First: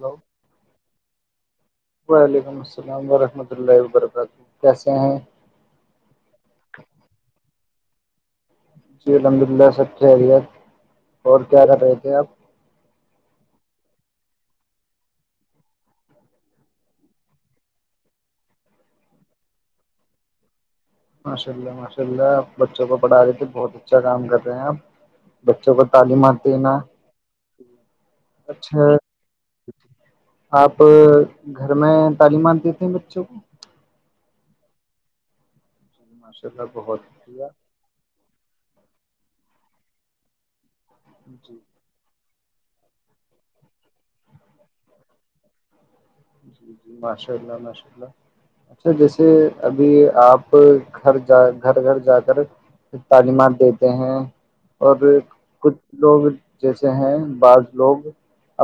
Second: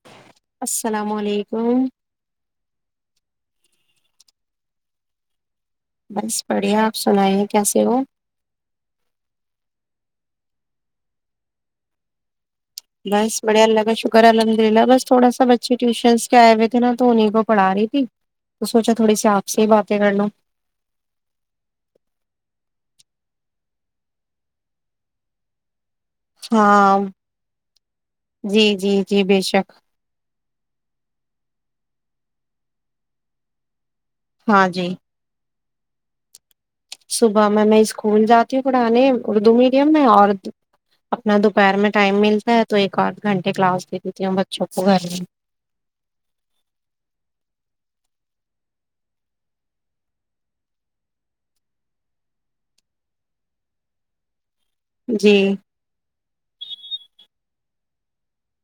Hello السلام علیکم وعلیکم السلام ورحمۃ اللہ وبرکاتہ کیسے ہیں بس بڑھیا آپ سنائی ہیں کیسے ہو جی الحمد للہ سبچے ابت اور کیا کر رہے تھے آپ بس بڑے اللہ کا شکر الحمد للہ بس تھوڑا سا بچے ٹیوشنس کے آئے ہوئے تھے نا تو انہیں کو پڑھا رہی تھی تو سوچا تھوڑی سی آپ سے ہی باتیں کر لو ماشاء اللہ ماشاء اللہ آپ بچوں کو پڑھا دیتے بہت اچھا کام کر رہے ہیں آپ بچوں کو تعلیمات دینا ہاں جی اچھا جی جی بے شک آپ گھر میں تعلیمان دیتے ہیں بچوں کو ہاں جی [unintelligible] شکریہ صبح میں میں اسکول جاتی ہوں پڑھانے اردو میڈیم میں اور اپنا جی دوپہر میں ٹائم ملتا میں تو ایک آدھ گھنٹے کلاس د دیتی ہوں بچوں کو گھر میں جی جی ماشاء اللہ ماشاء اللہ اچھا جیسے ابھی آپ گھر جا گھر گھر جا کر تعلیمات دیتے ہیں اور جی کچھ لوگ جیسے ہیں بض لوگ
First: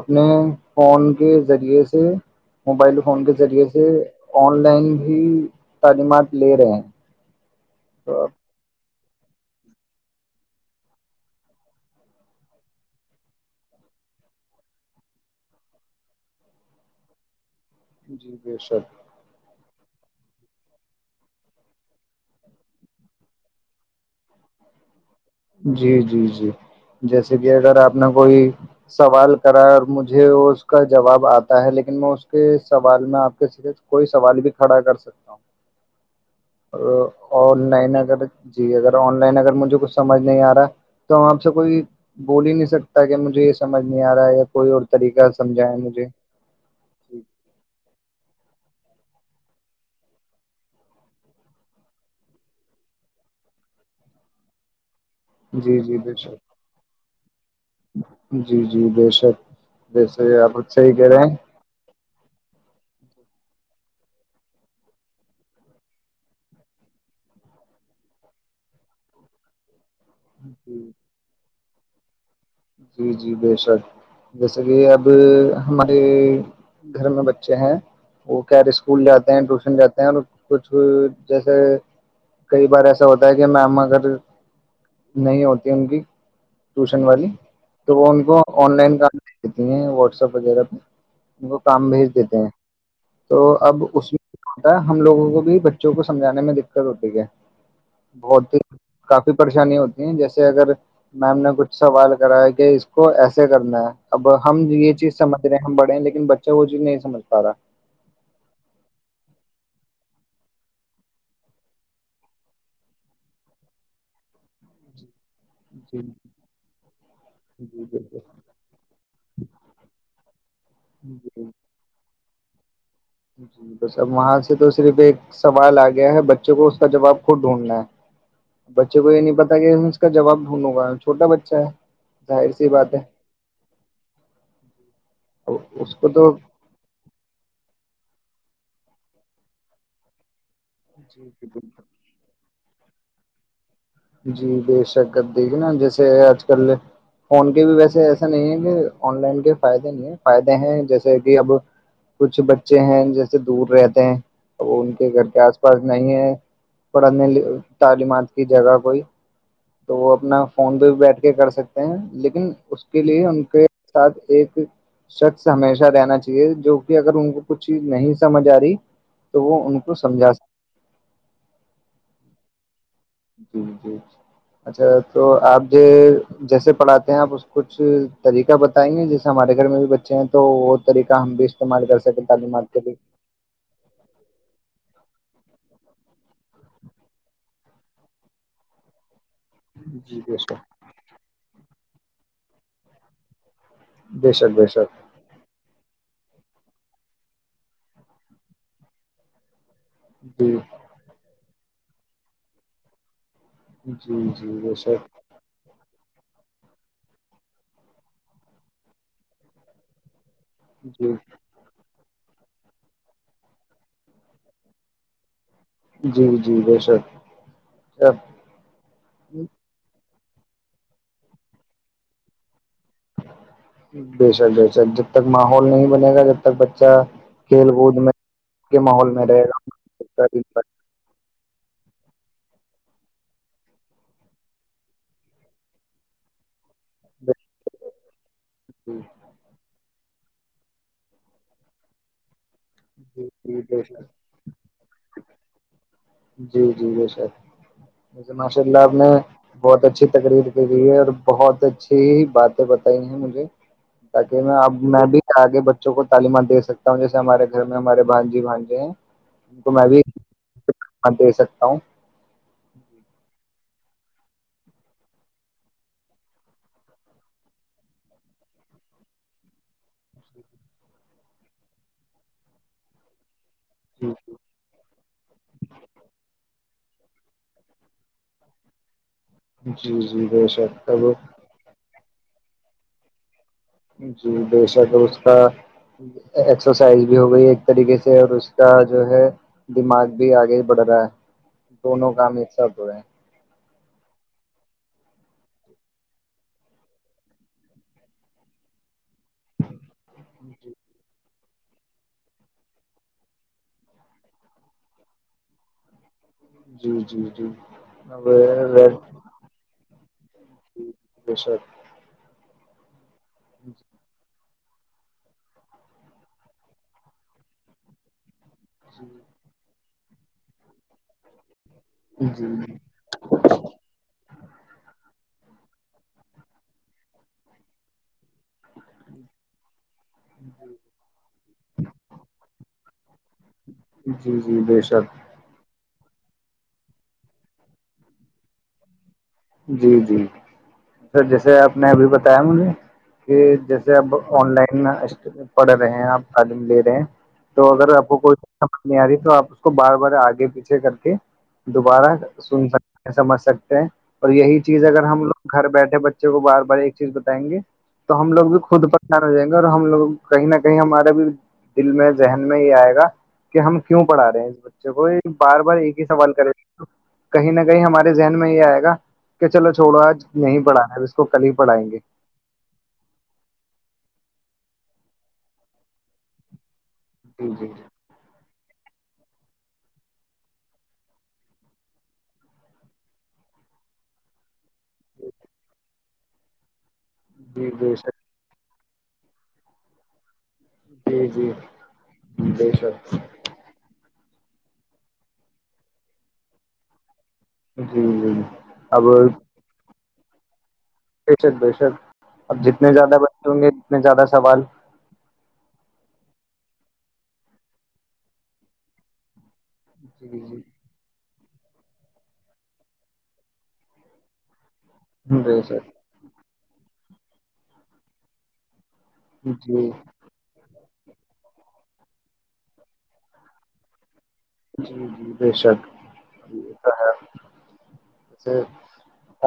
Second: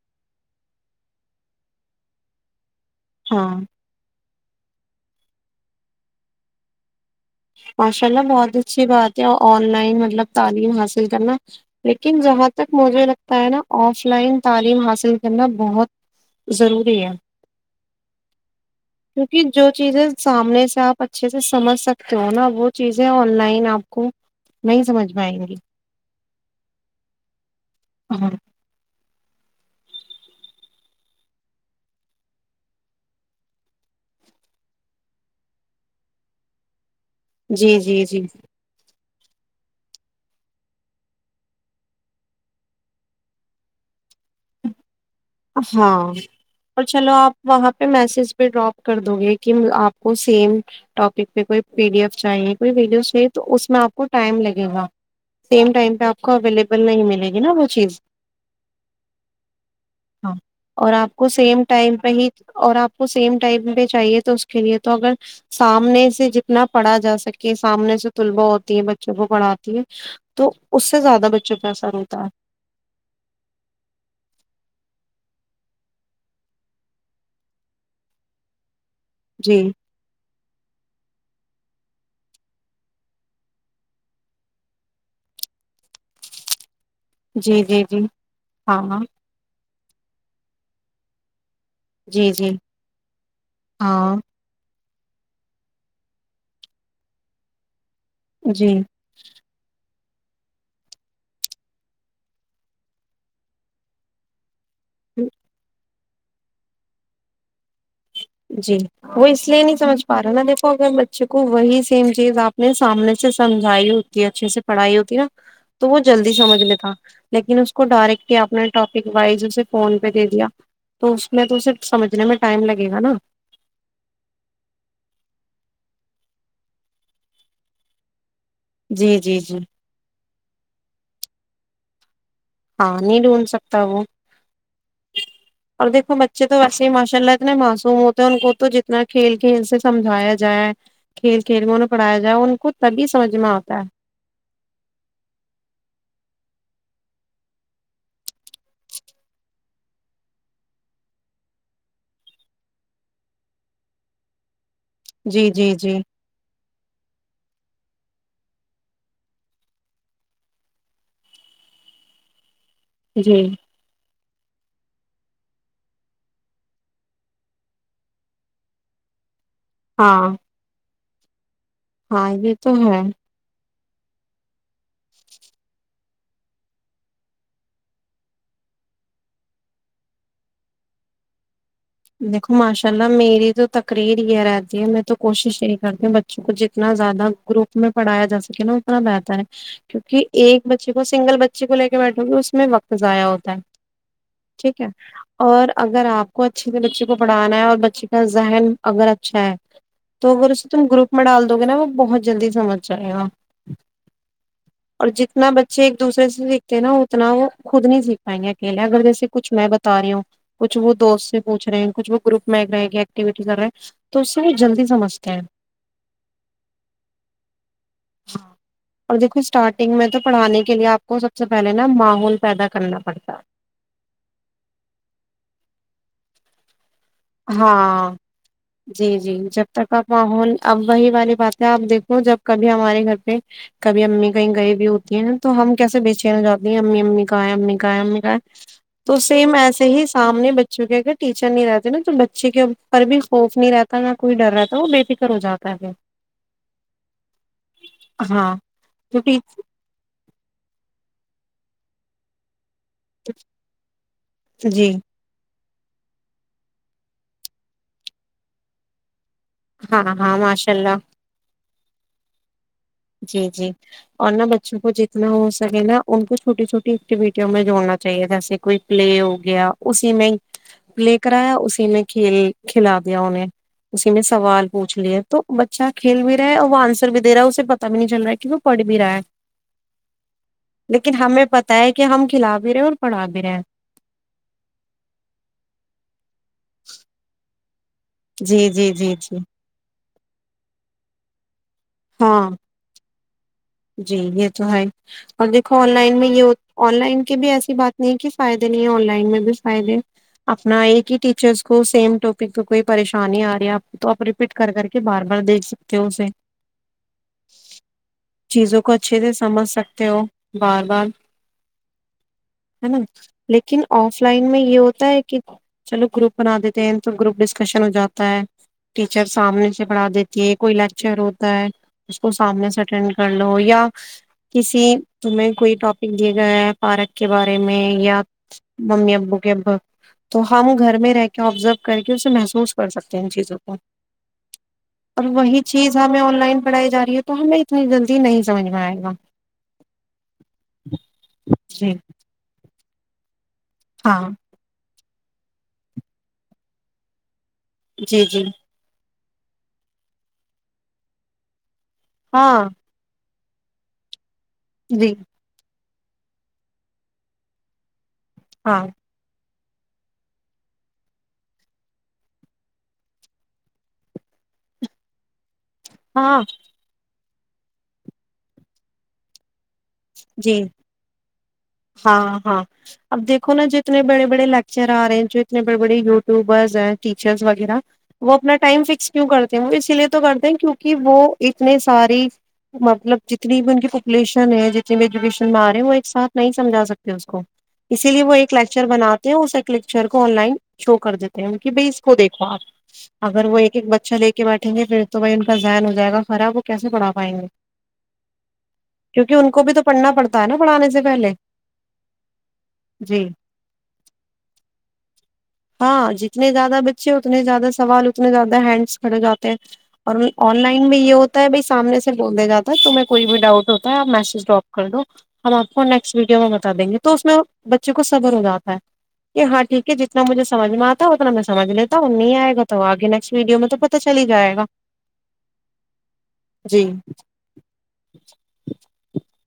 اپنے فون کے ذریعے سے موبائل فون کے ہاں ذریعے سے آن لائن بھی تعلیمات لے رہے ہیں ماشاء تو اللہ آپ بہت اچھی بات آن لائن مطلب تعلیم حاصل کرنا لیکن جہاں تک مجھے لگتا ہے نا آف لائن تعلیم حاصل کرنا بہت ضروری ہے جی بے شر کیونکہ جو چیزیں سامنے سے آپ اچھے سے سمجھ سکتے ہو نا وہ چیزیں آن لائن آپ کو نہیں سمجھ پائیں گی جی جی جی جی جیسے یہ اگر آپ نے ہاں کوئی سوال کرا اور مجھے اس کا جواب آتا ہے لیکن میں اس کے سوال میں آپ کے صرے کوئی سوال بھی کھڑا کر سکتا ہوں اور اور جی نائ ن جی جی اگر جیے گا آن لن اگر مجے کچ سمجھ نہیں آ رہا تو آپ سے کوئی بول ہی نہیں سکتا کہ مجھے یہ سمج نہیں آ رہا ہے یا کوئی اور طریقہ سمجھائے ہاں مجھے اور چلو آپ وہاں پہ میسج بھی ڈراپ کر دو گے کہ آپ کو سیم ٹاپک پہ کوئی پی ڈی ایف چاہیے کوئی ویڈیوز چاہیے تو اس میں آپ کو ٹائم لگے گا سیم جی ٹائم جی پہ بے آپ کو شک اویلیبل نہیں ملے گی نا وہ چیز جی جی بے شک ہاں جیسے آپ اور صحیح کہہ آپ رہے کو ہیں سیم ٹائم پہ ہی اور آپ سیم ٹائم پہ چاہیے تو اس کے لیے تو اگر سامنے سے جتنا پڑھا جا سکے سامنے سے طلباء ہوتی ہے بچوں کو پڑھاتی ہے تو جی اس سے زیادہ بچے چک سر ہوتا ہے جی جی بےشک جیسے کہ اب ہمارے گھر میں بچے ہیں وہ کہ اسکول جاتے ہیں جی ٹیوشن جاتے ہیں اور کچھ جیسے کئی بار ایسا ہوتا ہے کہ میم اگر نہیں ہوتی ان کی ٹیوشن والی جی جی تو جی وہ ان کو آن لائن ہاں کرنا ہیں واٹسپ وغیرہ پہ ان کو کام بھیج جی دیتے ہیں جی تو اب اس ہاں میں تھا ہم لوگوں کو بھی بچوں کو سمجھانے میں دقت ہوتی ہے بہت ہی جی کافی پریشانی ہوتی جیسے اگر میم نے کچھ سوال ا ہے کہ اس کو ایسے کرنا ہے اب ہم یہ چیز سمجھ رہے ہم بڑے ہیں لیکن بچے وہ جی نہیں سمجھ پا رہا جی وہ اس لیے نہیں سمجھ پا رہا نا دیکھو اگر بچے کو وہی سیم چیز آپ نے سامنے سے سمجھائی ہوتی ہے اچھے سے پڑھائی ہوتی ہے نا تو وہ جی جلدی سمجھ میںتا لیکن اس جی کو بالکل ڈائریکٹلی آپ نے ٹاپک وائز اسے فون پہ دے دیا تو جی اس میں تو اسے سمجھنے میں ائم لگ گا نا جی تو اب وہاں سے تو صرف ایک سوال آ گیا ہے بچوں کو اس کا جواب خود ڈھونڈنا ہے بچے کو جی یہ نہیں جی جی پتا کہ اس کا جواب وںگا چھوٹا بچہ ہے ظاہر سی بات ہاں ہے نہیں ڈھونڈ سکتا وہ اور اس کو دیکھو بچے تو ویسے ہی ماشاء اللہ اتنے معصوم ہوتا ان کو تو جتنا کھیل کھیل سے سمھایا جائے کھیل کھیل میں انہیں پڑھایا جائے ان کو تبھی سمجھ میں آتا ہے جی بے شک اب دیکھیے نا جیسے آج کل فون کے بھی ویسے ایسا نہیں ہے کہ آن لائن کے فائدے نہیں ہے فائدے ہیں جیسے کہ اب کچھ بچے ہیں جیسے دور رہتے ہیں ا وہ ان کے گھر کے جی آس جی پاس جی نہیں ہے پڑھانے تعلیمات کی جگہ کوئی تو وہ اپنا فون پہ بھی بیٹھ کے کر سکتے ہیں لیکن اس کے لیے جی ان کے ساتھ ایک شخص ہمیشہ رہنا چاہیے جو کہ اگر ان کو کچھ چیز نہیں سمجھ آ رہی تو وہ ان کو ہاں سمجھا سکتے ہاں یہ تو ہے جی جی اچھا تو آپ ج جیسے پڑھاتے ہیں آپ اس کچھ طریقہ بتائیں گے جیسے ہمارے گھر میں بھی بچے ہیں تو وہ طریقہ ہم بھی استعمال کر سکیں دیکھو تعلیمات کے ماشاء لیے اللہ میری تو تکریر ہی ہے ر میں تو کوشش یہی کرتی ہوں بچوں کو جتنا زیادہ گروپ میں پڑھیا جا سکے نا اتنا بہتر ہے جی کیونکہ بے شک ایک بچے کو سنگل بچے کو لے کے بیٹھو گے اس میں وقت ضائع ہوتا ہے بے شک بے ٹھیک ہے شک اور اگر آپ کو اچھے سے بچے کو پڑھانا ہے اور بچے کا ذہن اگر اچھا ہے تو گرو جی سے ت گوپ ما [unintelligible] توگ نا وہ بہت جلدی سمجھ جائے گا جی جی ویسے چ ایک دوسر سے سیکھتے ہیں نا اتنا وہ خود نہیں سیکھ پائیں گے اکیلے اگر جیسے کچھ میں بتا رہی ہوں کچھ وہ جی دوست سے کچھ وہ گروپ میں رہے ایکٹیوٹی کر رہے ہیں تو اس سے وہ جلدی سمجھتے ہیں جی جی بےشک کیا پڑانے کے لیے آپ کو سب سے پہلے نا ماحول پیدا کر بے شک بے شک جب تک ماحول نہیں ب ا جب تک بچ ہاں ماحول جی میں جی رہے جب تک آپ گا ماحول اب وہی والی بات آپ دیکھو جب کبھی ہمارے گھر پہ کبھی امی کہیں گئی بھی ہوتی ہیں تو ہم کیسے بیچینا چاہتے ہیں امی امی کہاں ہے امی کہا ہے امی کہ ہے تو صے میں ایسے ہی سامنے بچوں کے اگر ٹیچر نہیں رہتا ج نا ج بچے کے [unintelligible] جی خوف جی نہیں بے رہتا شر نہ کوئی ڈر رہتا وہ بے فکر ہو جاتا ہے پھر۔ جی جی بے شر جیے ہاں ماشاء اللہ آپ نے تو ٹھیک بہت اچھی تقریر کی دی ہے اور بہت اچھی ہی بات پت ہی ہے مجھے تاکہ میں اب جی میں بھی آگے ب کو تعمات دے سکتا ہوں جیے ہمارے گھر میں ہمارے بانجی بھانجے ہیں ہاں ہاں ماشاء اللہ ہاں دے سکتا ہوں جی جی اور نہا بچوں کو جتنا ہو سکے نا ان کو چھوٹی چھوٹی ایکٹیویٹیوں میں جوڑنا چاہیے جیسے کوئی پلے ہو گیا اسی میں پلے کرایا اسی میں کھیل کھلا دیا انہیں اسی جی میں جی سوال پوچھ لیاے تو بچہ کھیل بھی رہے اور وانسی بھی دے رہا اسے پک تب بھی نہیں چل رہا ہے وہ پڑ بھی رہا ہے جی جی بے شک تب لیکن ہمیں پتا ہے کہ ہم کھلا بھی رہے ہیں اور پڑا بھی رہے ہیں جی بشک اس کا ایکسرسائز بھی ہو گئی ہے طریقے سے اور اس جی کا جی جو جی ہے جی دماغ بھی آگے بڑھ رہا ہے دونوں گم ایک ہاں سب جو ہے جی یہ تو ہے اور دیکھو آن لائن میں یہ آن لائن کے بھی ایسی بات نہیں کہ فائدے نہیں آن لائن بھی فائدے ہیں اپنا ایک ہی ٹیچر کو سیم ٹاپک کو کوئی پریشانی آ رہی ہے آپ کو تو آپ ریپیٹ کر کر کے بار بار دیکھ سکتے ہو اسے جی جی جی چیزوں کو اچھے سے سمجھ سکتے ہو بار بار بے شک ہوں لیکن آف لائن میں یہ ہوتا ہے کہ چلو گروپ بنا دیتے ہیں تو گروپ ڈسکشن ہو جاتا ہے ٹیچر سامنے پڑھا دیتی ہے کوئی لیکچر ہوتا ہے اس کو جی سامنے سٹینڈ کر لو یا کسی تمہیں کوئی ٹاپک دیاے گیا ہے پارک کے بارے میں یا ممی ابو کے ابو تو ہم گھر میں رہ کے آبزرو کر کے اسے محسوس کر سکتے ان چیزوں کو جی جی بے شک اور وہی چیز ہمیں آن لائن پڑائی ج رہی ہے تو ہمیں اتنی جلدی جی نہیں سمج میں آئے گا جی جی سر جیسے آپ نے جی ابھی بتایا مجھے کہ جیسے اب ہاں آن لائن پڑھ رہے ہیں آپ تعلیم لے رہے ہیں تو اگر آپ کو جی کوئی جی سمج نہیں آ رہی تو آپ اس کو بار بار آگے پیچھے کر کے دوبارہ سن ہاں سکتے ہیں سمجھ سکتے [inaudible] اور یہی چیز اگر جی ہم گھر بیٹھے بچے کو بار بار ایک چیز بتائیں گے تو ہم لوگ بھی ہاں خود پریشان ہو جائیں گے ہم لوگ کہیں نہ کہیں ہمارے بھی دل میں ذہن میں یہ آئے گا کہ ہم کیوں پڑھا رہے ہیں اس بچے کو بارار بار ایک ہی سوال ہاں کرے کہیں نہ کہیں ہمارے ذہن میں یہ آئے گا کہ چلو چھوڑو آج نہیں جی پڑھانا ہے اس کو کل ہی پڑھائیں گے ہاں ہاں اب دیکھو نا جتنے بڑے بڑے عقے لیکچر آ رہے ہیں جو اتنے بڑے بڑے یوٹیوبرس ہیں ٹیچرس جی جی وغیرہ وہ اپنا ٹائم فکس کیوں کرتے ہیں وہ اسی لیے تو کرتے ہیں کیونکہ وہ اتنے ساری مطلب جتنی بھی ان کی پاپولیشن ہے جی ایجوش مار رہ ہو سات نہیں سمجھا سکتے کو جی بے اسی لیے وہ ایکس چر بناتے ہیں اس ایک لییکچر کو آن لائن شو شک کر جی دیتے جی ہیں کہ بھائی اس کو دیکھو آپ بے شک اگر وہ ایک ایک بچہ لے کے بیھٹیں گے پھر تو وہ ان کا ذہن ہو جائےا خرا وہ کیسے پڑا جی جی اب کیونکہ ان کو بھی تو پڑنا پڑتا ہے نا پڑھانے سے بے پہلے شک بے شک اب جتنے زیادہ جی بچے ہوں گے اتنے زیادہ سوال ہاں جتنے زیادہ بچے ہو اتنے زیادہ سوال اتنے زیادہ ہینڈس کڑے جاتے اور جی آن جی لائن بھی یہ ہو بھائی سامنے سے بول جاتا ہے تمہ کوئی بھی ڈاؤ ہوتا ہےپ میسج ڈراپ کر مک آب بے آپ کو شک نیکسٹ ویڈو م دیں گے تو اس میں بچے کو صبر ہو جاتا ہے کہ ہاں جی ٹھیک ہے جیس مھےمج میں آتا اتنا میں سمج لیتا ہ اور نہیں آئے گا تو آگے نیکسٹ ویڈیو میں تو پتا چل ہی جائے گا جی جی بے شک یہ جی تو ہےے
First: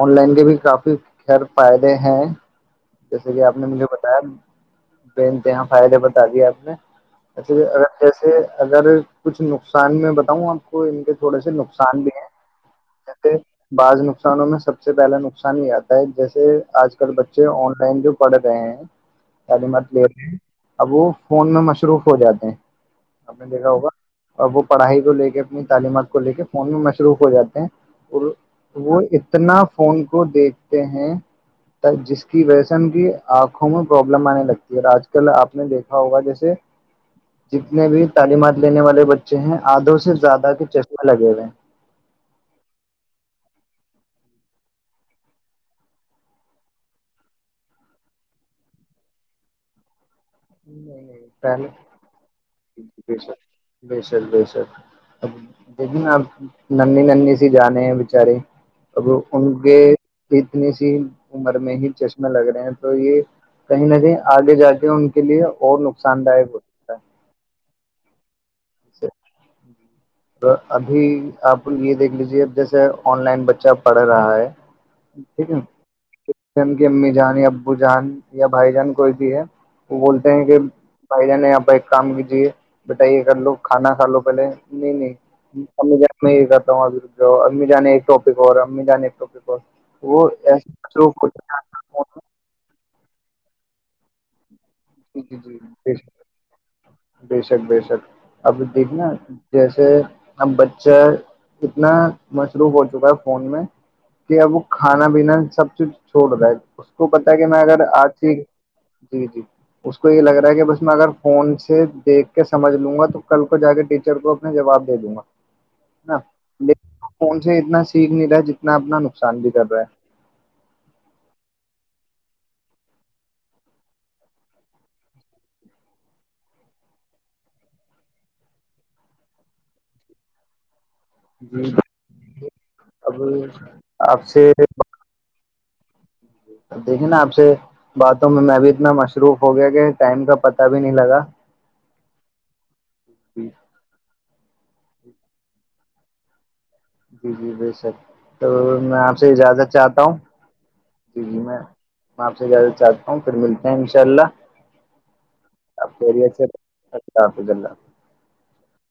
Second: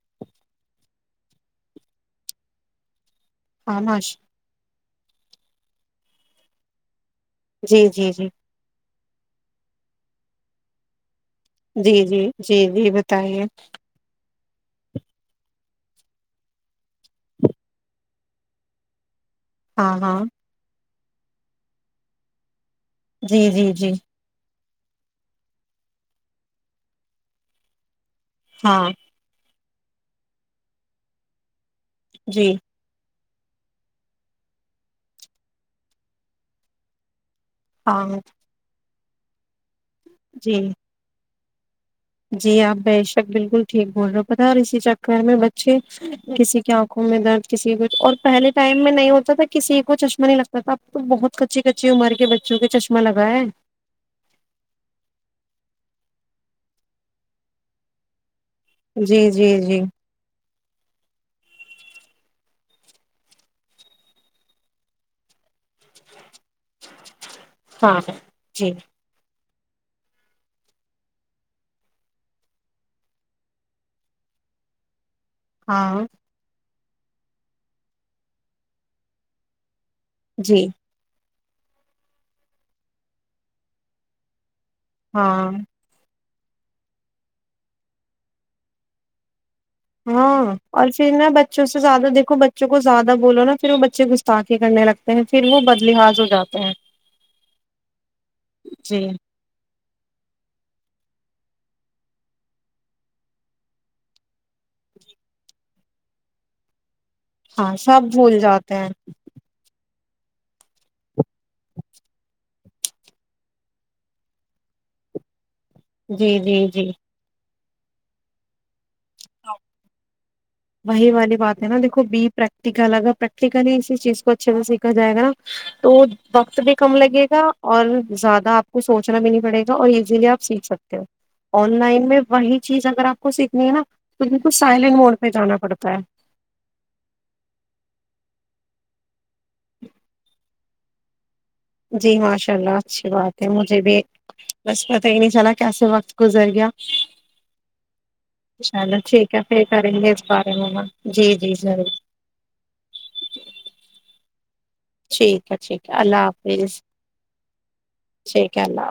آن لائن کے بھی کافی خیر فائدے ہیں جیسے کہ آپ نے ہاں مجھے ماش بتایا ب اتنے یہاں فائدے بتا دیے آپ نے جسے اگر جی جی جی جیسے اگر کچھ نہیں ہو شان میں بتاؤں آپ کو ان کے تھوڑے سے جی نقصان بھی ہیں جی جی جی جیسے بتائیے بعض نقصانوں میں سب سے پہلا نقصان ہی آتا ہے جیسے آج کل بچے آن لائن جو پڑھ رہے ہیں ہاں تعلیمات لے ہاں رہ ہیں اب وہ فون میں مصروف ہو جاتے ہیں جی جی جی ا وہ پڑھائی کو لے کے اپنی تعلیمات کو لے کے فون میں مصروف ہو جاتے ہیں ہاں وہ اتنا فون کو دیکھتے ہیں جس کی جی وسن کی آنکھوں میں پروابلم آنے لگتی ہے اور آج کل آپ نے دیکھا ہوگا جیسے جتنے بھی ہاں تعلیمات لینے والے بچے ج ہیں آدھوں سے زیادہ جی کے چشمے لگے ہوئے ہیں جی آپ بے شک بالکل ٹھیک بول رہے ہو پتا اور اسی چکر میں بچے کسی کے آنکھوں میں درد کسی کچھ اور پہلے ٹائم میں نہیں ہوتا تھا کسی کچھ نہیں لگتا تھا اب تو ہیں بہت کچی پہلے کچی عمر کے بچوں کے چشمہ بے لگاائے شک جیکن آپ ننی نی سے جانے ہیں بچارے اب جی ان جی کے جی اتنی سی عمر میں ہی چشمے لگ رہے ہیں تو یہ کہیں نہ کہیں آگے جا کے ان کے لیے اور نقصان دوئق ہاں جی تو ابھی آپ یہ دیکھ لیجئے جیسے آن لائن بچہ پڑھ رہا ہے ہاں [unintelligible] کہ امی جان یا ابو جان یا بھائی جان کوئی بھی ہے وہ بولتے ہیں کہ جی بھائی جان بھائی ایک کام کیجیے بتائیے کر لو کھانا کھ لو پہلے [unintelligible] نہیں نہیں ہاں میں یہ کرتا ہوں ابھی رک جاؤ امی جان ایک ٹاپک اور امی جانے ایک ٹاپک اور وہ ہاں اور پھر نہ بچوں سے زیادہ دیکھو بچوں کو زیادہ بولو نہ پھر وہ بچے گھستا جی جی جی بے جاتے ہیں شک بے شک بے شک اب دیکھنا جی جیسے ہم بچے اتنا مصروف ہو چکا ہے فون میں کہ اب وہ کھانا پینا سب چز چھوڑ رہا ہے اس آ کو پتا ہے کہ میں ہاں اگر سب اتے ہی بھول جاتے ہیں جی جی اس کو یہ لگ رہا ہے کہ بس میں اگر فون سے دیکھ کے سمجھ لوں گا تو کل کو جا کے ٹیچر کو اپنے جواب دے دوں گا جی جی جی جی اتنا سیکھ نہیں رہا جتنا اپنا نقصان بھی کر رہا ہے وہی والی بات ہے نا دیکھو بی پریکٹیکل اگر پریکٹیکلی اسی چیز کو اچھے سے سیکھا جائے گا نا تو وقت بھی کم لگے گا اور زیادہ آپ کو سوچنا بھی نہیں پڑے گا اور ایزیلی آپ سیکھ سکتے ہو ہے جی آن لائن میں وہی چیز اگر آپ اب کو سیکھنی ہے نا تو بالکل سائلنٹ موڈ پہ جانا پڑتا ہے دیکھے نا آپ سے باتوں میں میں بھی اتنا مصروف ہو گیا کہ ٹائم کا پت بھی نہیں لگا جی ماشاء اللہ اچھی بات ہے جی مجھے بھی بس پتہ ہی نہیں چلا کیسے وقت گزر گیا جی جی بے شک تو انشاء میں اللہ آپ سے ٹھیک ہے پھر اجازت کریں چاہتا گے ہوں اس بارے میں بات۔ جی جی میں ضرور آپ سے اجازت چاہتا ہوں پھر ملتے ہیں انشاء اللہ ٹھیک ہے ٹھیک ہے آپ اللہ خیریت سے حافظ اللہ حافظ اللہ ٹھیک کیالا